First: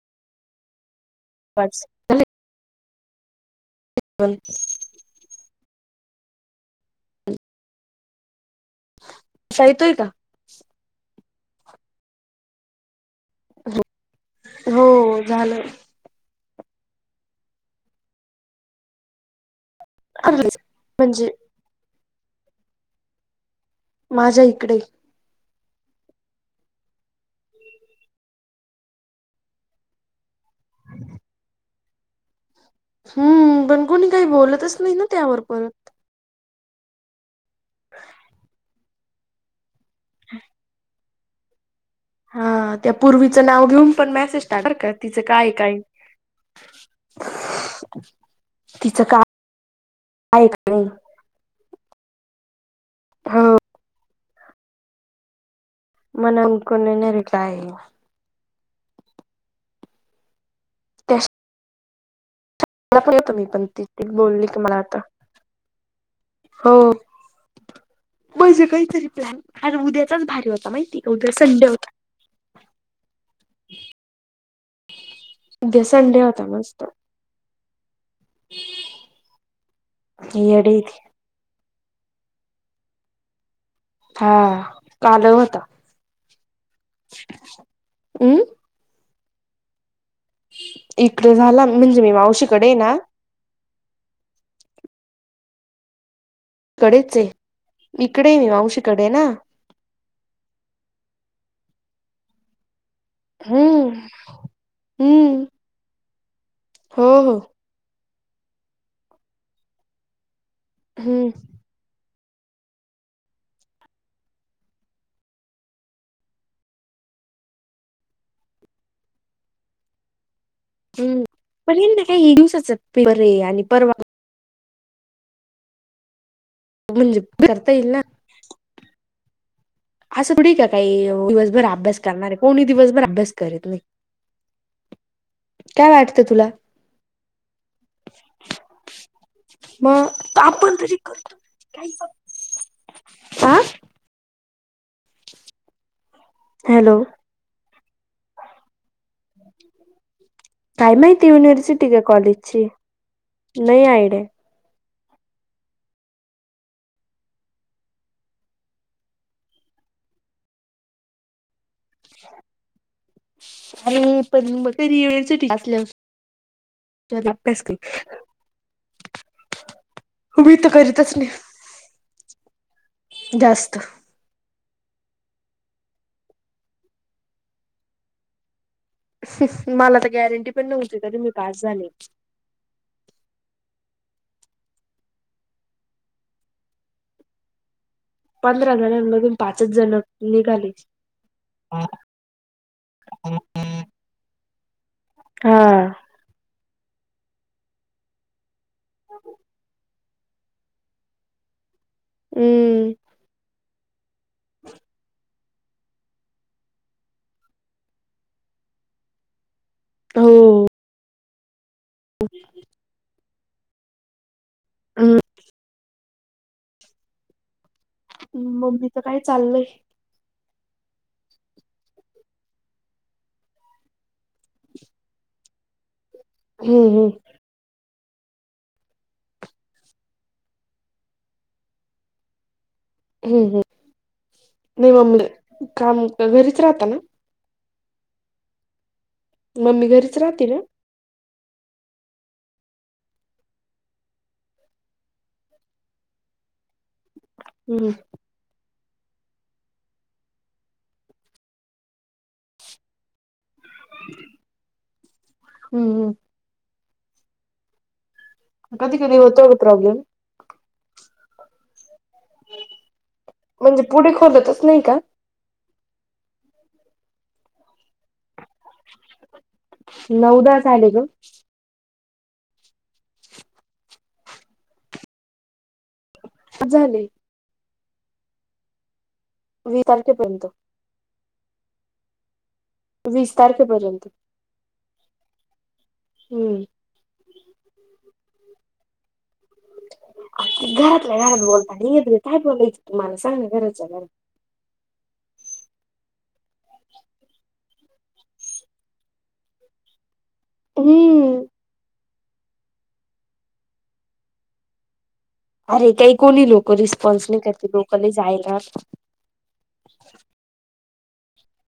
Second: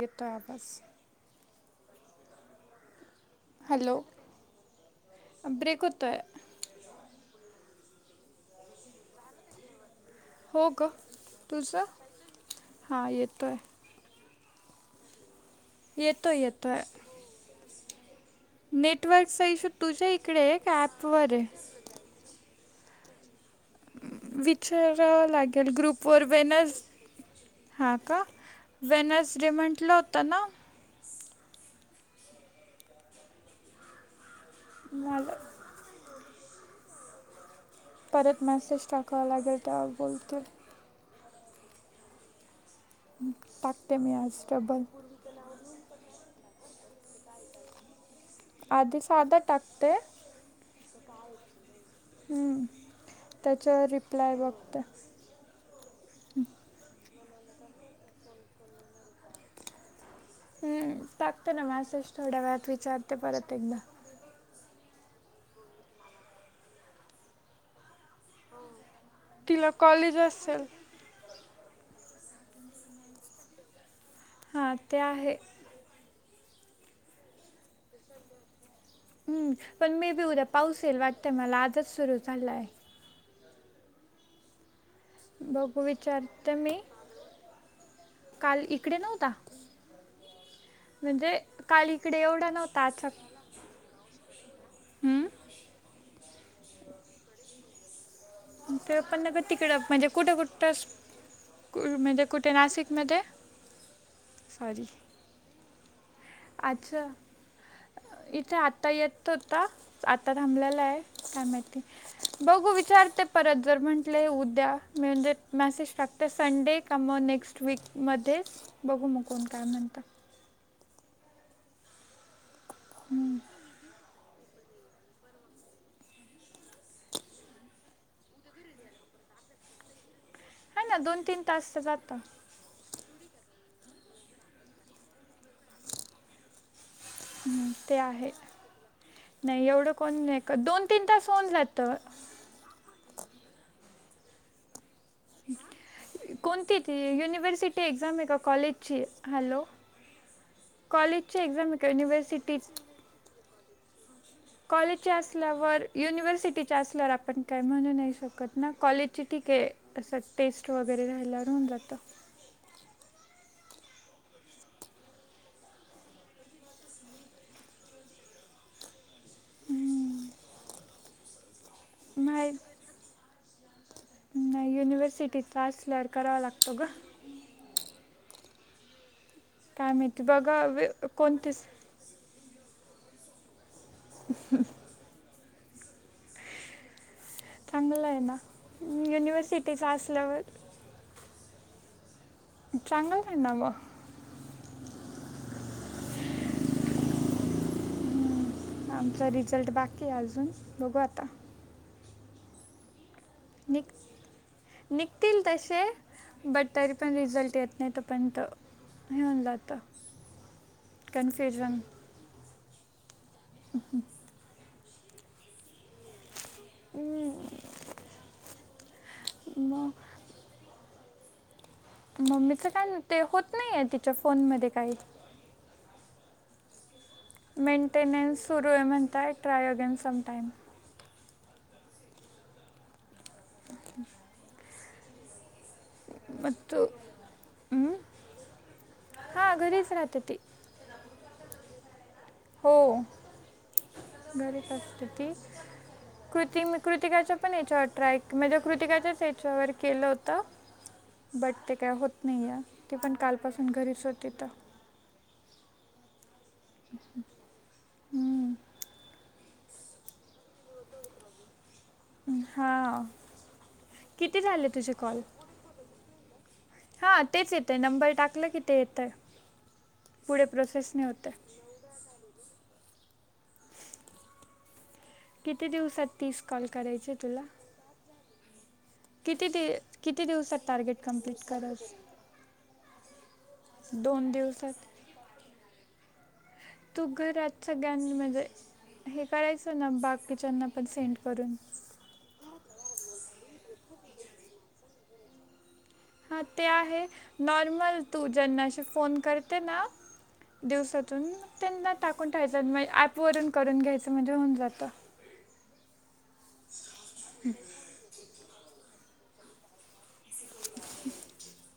येतोय आवाज [unintelligible] हॅलो आता अह ब्रेक होतोय. हम शहतोय का हो ग, तुझ हा येतोय. हो झालं येतोय येतोय नेटवर्क सहीश [unintelligible] तुझ्या इकडेॅ आलेच का म्हणजे अपवर आहे माझ्या इकडे विचारावं लागेल ग्रुप वर वेनज [unintelligible] हां का वेनस डे म्हटलं होता ना [unintelligible] हम्म पण कोणी काही बोलतच नाही ना मला त्यावर परत [unintelligible] परत मेसेज टाकावा लागल तवा बोलतील हा त्या पूर्वीचं नाव घेऊन टाकते पण मी आज मेसेज टा बर डबल का तिचं काय काय [unintelligible] तिच आधी का साधा टाकते ऐकली? हम्म! हो त्याच्यावर रिप्लाय बघतोय. म्हणलं, कोणी नेली टाय. हम्म! टाकते ना मॅसेज थोड्या वेळात वि मला पुढे कमी पण ती बोलली की, मला आता हो, म्हजे काही तरी, प्लँन तिला आणि कॉलेज उद्याचाच भारी असेल होता माहिती, उद्या संडे होता. हा, ते आहे. उद्या संडे होत, मस्त! [unintelligible] पण मे बी उद्या येडे पाऊस येईल वाटतंय, मला आजच सुरू झालाय. हा कालं लय होता. बघू विचारते मी. अम काल इकडे नव्हता इकडे म्हणजे, झाला काल म्हणजे मी इकडे एवढा मावशीकडे आहे नव्हता ना आज इकडेच ये इकडे, मी मावशी ते कडे पण ना. नका तिकडं म्हणजे, कुठं कुठंस कु म्हणजे कुठे नाशिक मध्ये? हम्म! हम्म! अच्छा! हो हो इथे आता येत होता, आता थांबल्याला काय हम्म काय माहिती? [inaudible] बघू विचारते परत जर म्हटले, उद्या मी म्हणजे मॅसेज टाकते संडे का मग नेक्स्ट विकमध्ये बघू म कोण काय म्हणत? हम पण हे ना काही, ये दिवसाचं पेपर ये आणि परवा म्हणजे, करता येईल ना. असं थोडी ये का आहे ना काही, दोन तीन दिवसभर तास तर अभ्यास जातं करणारे. कोणी दिवस भर अभ्यास करतं होय, काय वाटतं तुला? ते आहे नाही एवढं कोण मग नाही क, दोन- तीन तास होऊन जात. आ कोणती ती हॅलो युनिव्हर्सिटी एक्झाम आहे, का कॉलेजची? हॅलो! काय माहिती, कॉलेजची एक्झाम आहे युनिव्हर्सिटी का युनिव्हर्सिटी कॉलेजची नाही आयड्या? कॉलेजची असल्यावर युनिव्हर्सिटीची असल्यावर आपण काही म्हणू नाही शकत ना, कॉलेजची ठीके. असं टेस्ट वगैरे राहाल्यावर होऊन जातं. आणि पण मग युनिव्हर्सिटीची असल्यावर तर अभ्यास कर. हम अ मी तर, करीतच नाही. नाही. जास्त नाही युनिव्हर्सिटीचा असल्यावर करावा लागतो गं. काय मला तर माहिती गॅरंटी बघा पण वे नव्हती, तरी मी पास कोणतेच झाले. अहम चांगलय ना. पंधरा जणांमधून पाचचं युनिव्हर्सिटीचा जण असल्यावर निघाले. चांगलचं हाय, ना म. हा. आमचा रिझल्ट बाकी आहे, अजून बघू आता हम्म! निघ निघतील तसे बट तरी पण, रिझल्ट येत नाही तो पर्यंत होऊन जातं. हो. कनफ्यूजन हम्. हक. हम. हम्. मम्मीच काही चाललय. मम्मीचं काय ते होत नाही आहे तिच्या फोनमध्ये काही हम् हम्म. मेंटेनंस सुरू आहे म्हणतता ट्रायोगेन समटाम. हम्म हम्म नवम म हां मम्मी गरीस रा घरीच आतती. राहते ना हो घरीलीती कृत कृतिकाच्या पण याच्यावर हम्म ट्रॅक म्हणजे कृतिकाच्याच याच्यावर केलं होतं. बट ते काय होत नाहीय ती पण कालपासून घरीच होतीथ. हम्. ह. कधी कधी होतो कां प्रॉब्लेम. हा म्हणजे पुढे किती खोलतच झाले नाही तुझे का कॉल हा तेच येत आहे नंबर टाकलं की ते येत आहे नऊ पुढे दहा झाले प्रोसेस ग नाही होत. [unintelligible] किती दिवसात तीस कॉल झाले करायचे तुला किती दि वीस किती तारखेपर्यंत दिवसात टार्गेट कम्प्लीट करत. वीस तारखेपर्यंत दिवसात. हम्म. तू घरात सगळ्यांनी म्हणजे हे करायचं ना बाग किचनना पण सेंड करून अ. काय बघायचं तुम्हाला सांग ना गरज आहे घर हा ते आहे नॉर्मल तू ज्यांनाशी फोन करते ना. दिवसातून हम्म मग त्यांना टाकून ठेयचं ऍपवरून करून घ्यायचं म्हणजे होऊन जातं. अरे काही कोणी लोक रिस्पॉन्स नाही करते लोकले जायला. [inaudible]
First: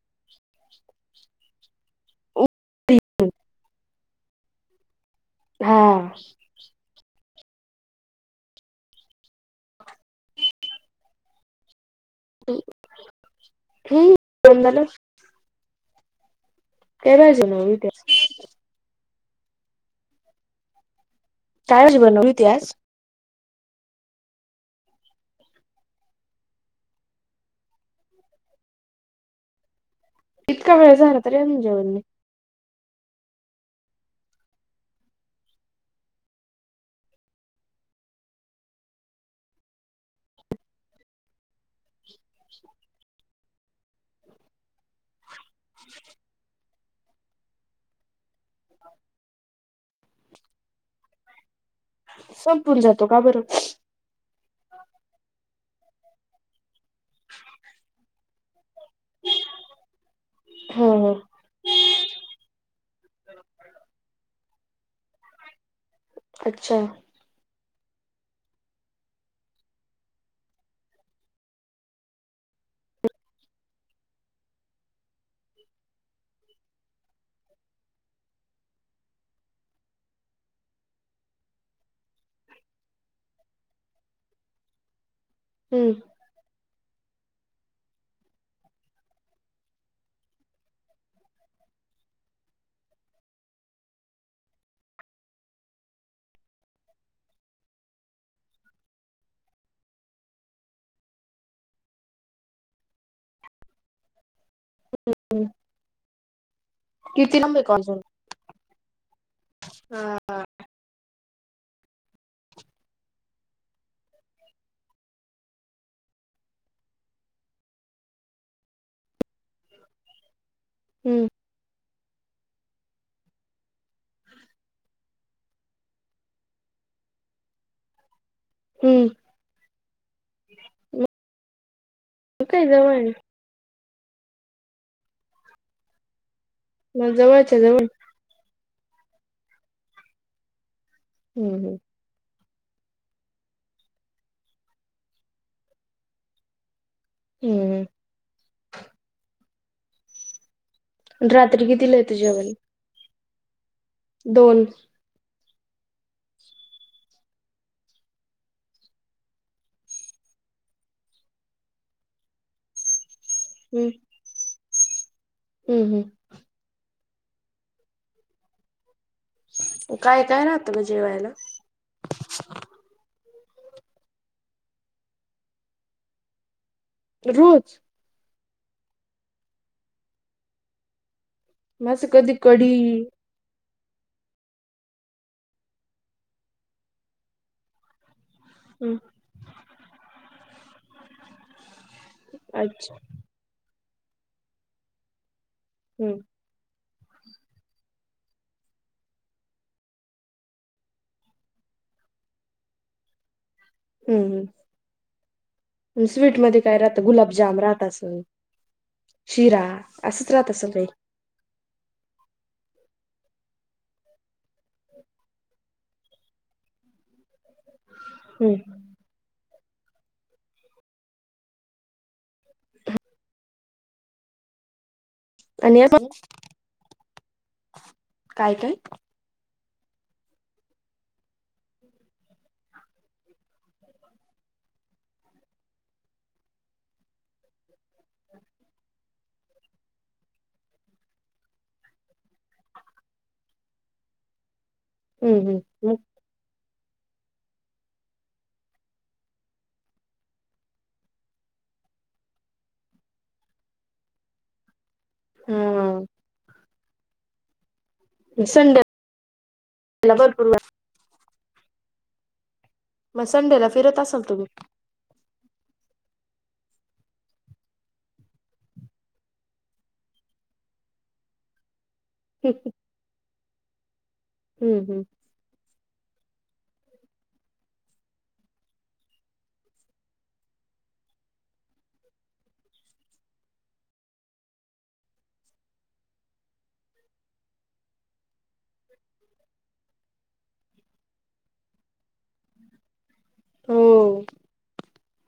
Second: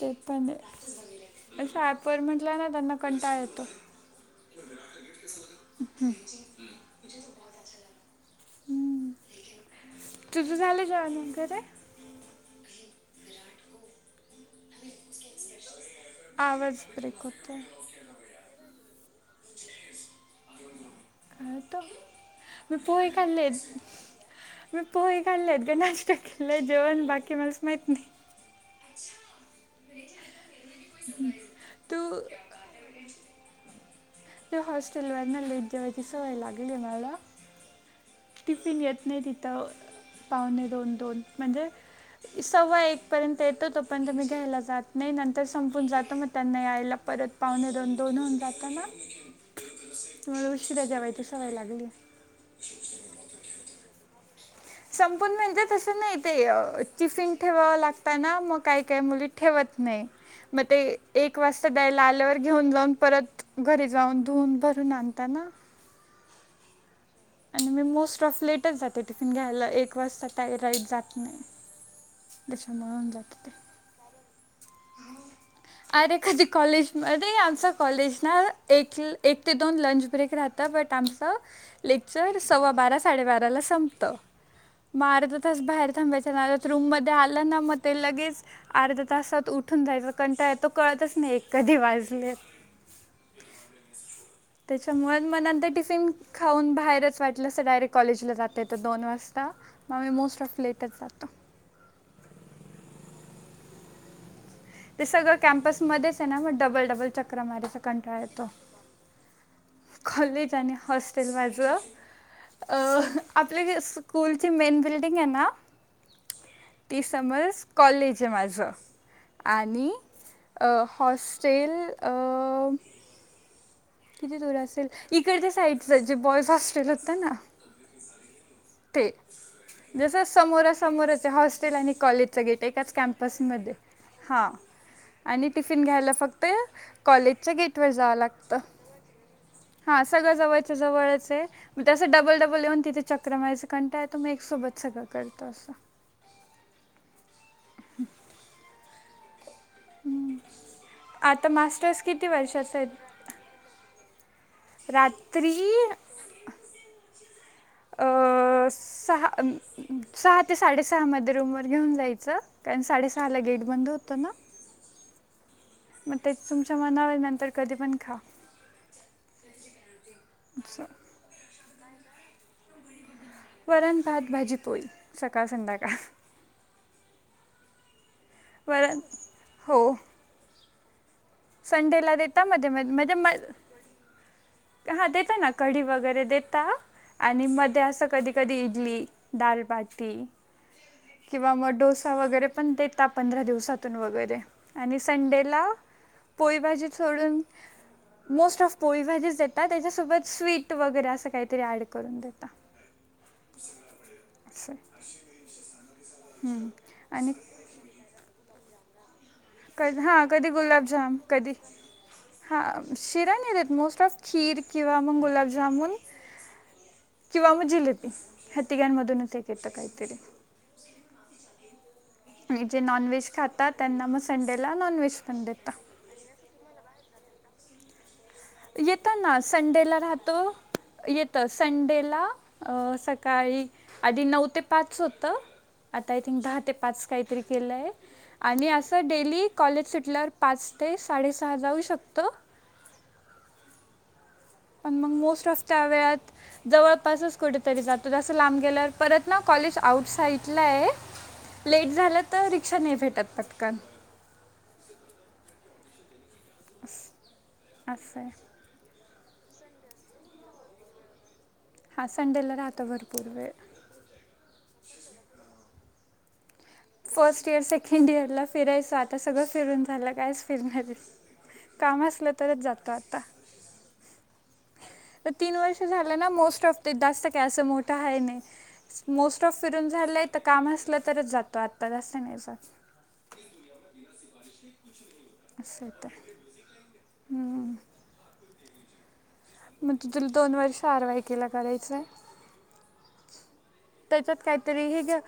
ते पण आहेच पण सात वर म्हंटलं ना त्यांना कंटाळ येतो. हा. तझुझ झाललं जा मगर आहे. हमंदला. आवाज ब्रेक तेवजो होतो न विद्या आ तो काय भाजी बनवली होती आज मी पोहे खाल्लेत. मी पोही खाल्लेत ग नाष्टा केलंय जेवण बाकी मला माहित नाही. अच्छा. इतका वेळ झाला तरी अजून जेवला नाही. [unintelligible] ते हॉस्टेलवरन लेट जेवायची सवय लागली आहे मला टिफिन येत नाही तिथं पाहुणे दोन दोन म्हणजे सव्वा एकपर्यंत येतो तोपर्यंत मी घ्यायला जातो. नाही नंतर संपून जातो मग त्यांना यायला परत पावणे दन दोन होऊन जाताना उशिरा जेवायची सवय लागली. संपून जातो का बरं. संपून म्हणजे तसं नाही ते टीफिन ठेवाव लागतना मग. काय काय मुली ठेवत नाही मग ते हा एक हा एक वाजता द्यायला आल्यावर घेऊन जाऊन परत घरी जाऊन धुऊन भरून आणताना. अच्छा. आणि मी मोस्ट ऑफ लेटच जाते टिफिन घ्यायला एक वाजता टा राईट जात नाही. त्याच्यामुळ होऊन जात ते. [inaudible] अरे कधी कॉलेजमध्ये आमचा कॉलेज ना एक एक ते दोन लंच ब्रेक राहत. तर बग आमचं लेक्चर सव्वा बारा साडेबाराला संपत. मग अर्धा तास बाहेर हम्म थांबायच्या नादात रूम मध्ये आलं ना मग ते लगेच अर्ध तासात उ उठून जायच कंटाळा येतो कळतच नाही एक कधी वाजले. [inaudible] त्याच्यामुळे माला ते टिफिन. खाऊन बाहेरच वाटलं असं डायरेक्ट कॉलेजला जात येत दोन वाजता. होय मी मोस्ट ऑफ लेटच जातो. ते सगळं कॅम्पसमध्येच आहे ना मग डबल डबल किती चक्र लांब आहे माराचा कॉलेज कंटाळा येतो. कॉलेज आणि हॉस्टेल माझं. अ आपले स्कूलची मेन बिल्डिंग आहे ना ते समज कॉलेज आहे माझं आणि अ हम्म हॉस्टेल अ किती दूर असेल इकडच्या साईडच जे बॉयज हॉस्टेल होत ना. हम्म तेच जस समोरा समोरच हॉस्टेल आणि कॉलेजचं गेट काय एकाच जवळ आहे कॅम्पस. मध्ये हां आणि टिफिन घ्यायला फक्त या मग कॉलेजच्या जवळच्या गेट जवळ वर जावं लागत. हा सगळं जवळचं जवळच आहे हम्म हम्म म डबल डबल येऊन तिथे चक्रा मारायचा कंटाळा येतो मग एक सोबत सगळ करतो असं. हम्म. हम् आता रात्री कितीला मास्टर्स येतं किती जेवण वर्षाचे आहेत. दोन. रात्री [inaudible] अ. सहा सहा ते साडेसहा मध्ये रूम वर घेऊन जायचं कारण साडेसहा ला गेट ते बंद होता ना. हम् हम. मग ते तुमच्या मनावर नंतर कधी पण खा. काय काय राहतं म असं. जेवायला. वरण भात भाजी पोळी सकाळ संध्याकाळ. रोज. परत हो. माझं संडेला कधी देता मध्ये कढी मध्ये म्हणजे म. हा देता ना कढी वगैरे देता आणि मध्ये असं कधी कधी इडली. हम्म दालबाटी किंवा मग डोसा वगैरे पण अच्छा देत. पंधरा दिवसातून वगैरे आणि संडेला. हम्म. पोळीभाजी सोडून मोस्ट ऑफ पोळीभाजी जेतो. त्याच्यासोबत स्वीट वगैरे असं काहीतरी ऍड करून देता. हम् हम. अस. स्वीट मध्ये काय राहतं गुलाबजाम राहत असं. कध हा कधी असेल काही गुलाबजाम कधी हा शिरा नाही देत मोस्ट ऑफ खीर किंवा मग गुलाबजामन किंवा मुझिले त हम्म ह ती घ मधून तेक येत कायतरी जे नॉनव्ज खात त्यांना मग संडेला ननव्ज आणि काय काय येताना. संडेला राहतो येतं संडेला सकाळी आधी नऊ ते पाच होतं आता आय थिंक दहा ते पाच काहीतरी केलंय. आणि असं डेली कॉलेज सुटल्यावर पाच ते साडेसहा जाऊ शकतं. आणि मग मोस्ट हम्म ऑफ त्या हम्म वेळात. जवळपासच कुठेतरी जातो जसं लांब गेलं परत ना कॉलेज आउट साइडला आहे. लेट झालं तर रिक्षा नाही भेटत पटकन हा. [unintelligible] असं आहे विसंडपू हा संडेला राह. मग संडेला फिरत असाल तुम्ही? फर्स्ट इयर सेकंड इयर ला फिरायचं आता सगळं फिरून झालं कायच फिरण. काम असलं तरच जातं आता हम्म हम्. तर तीन वर्ष झालं ना मोस्ट ऑफ ते जास्त कय असं मोठं आहे नाही मोस्ट ऑफ फिरून झालंय तर काम असलं तरच जातो आत्ता जासं नाही जात. [unintelligible] अस तर हम्. मग तु तुला दोन वर्ष आरवाई केला करायचंय. हो त्याच्यात काहीतरी हे घ्या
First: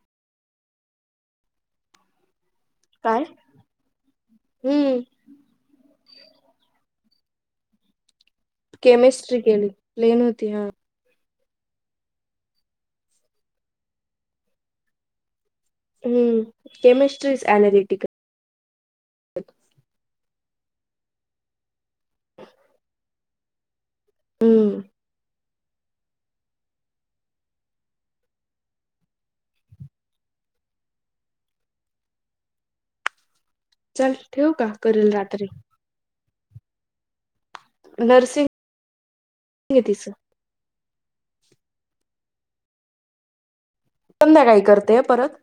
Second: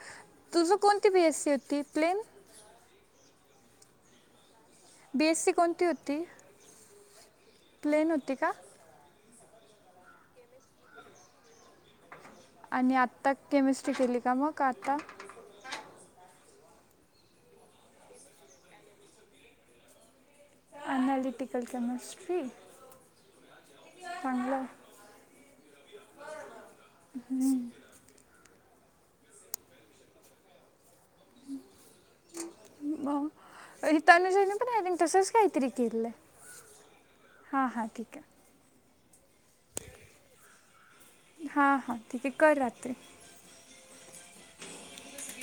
तुझ कोणती बी एसी होती प्लेन काय हम्म. बी एस सी कोणती होती प्लेन होती का? केमिस्ट्री केली लेन होती हा. आणि आता केमिस्ट्री केली का मग आता हम्म केमिस्ट्री इच आणल्याटिकल. एनालिटिकल केमिस्ट्री चांगलं हम्. हम्म. चल ठेवू रतानुजानी का पण आहे करेल तसंच रात्री काहीतरी केले हां हां ठीक आहे. त तस. हा हा ठीक आहे कर रहात्री. संध्या काही करतेय परत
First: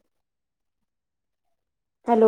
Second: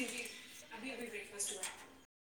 हॅलो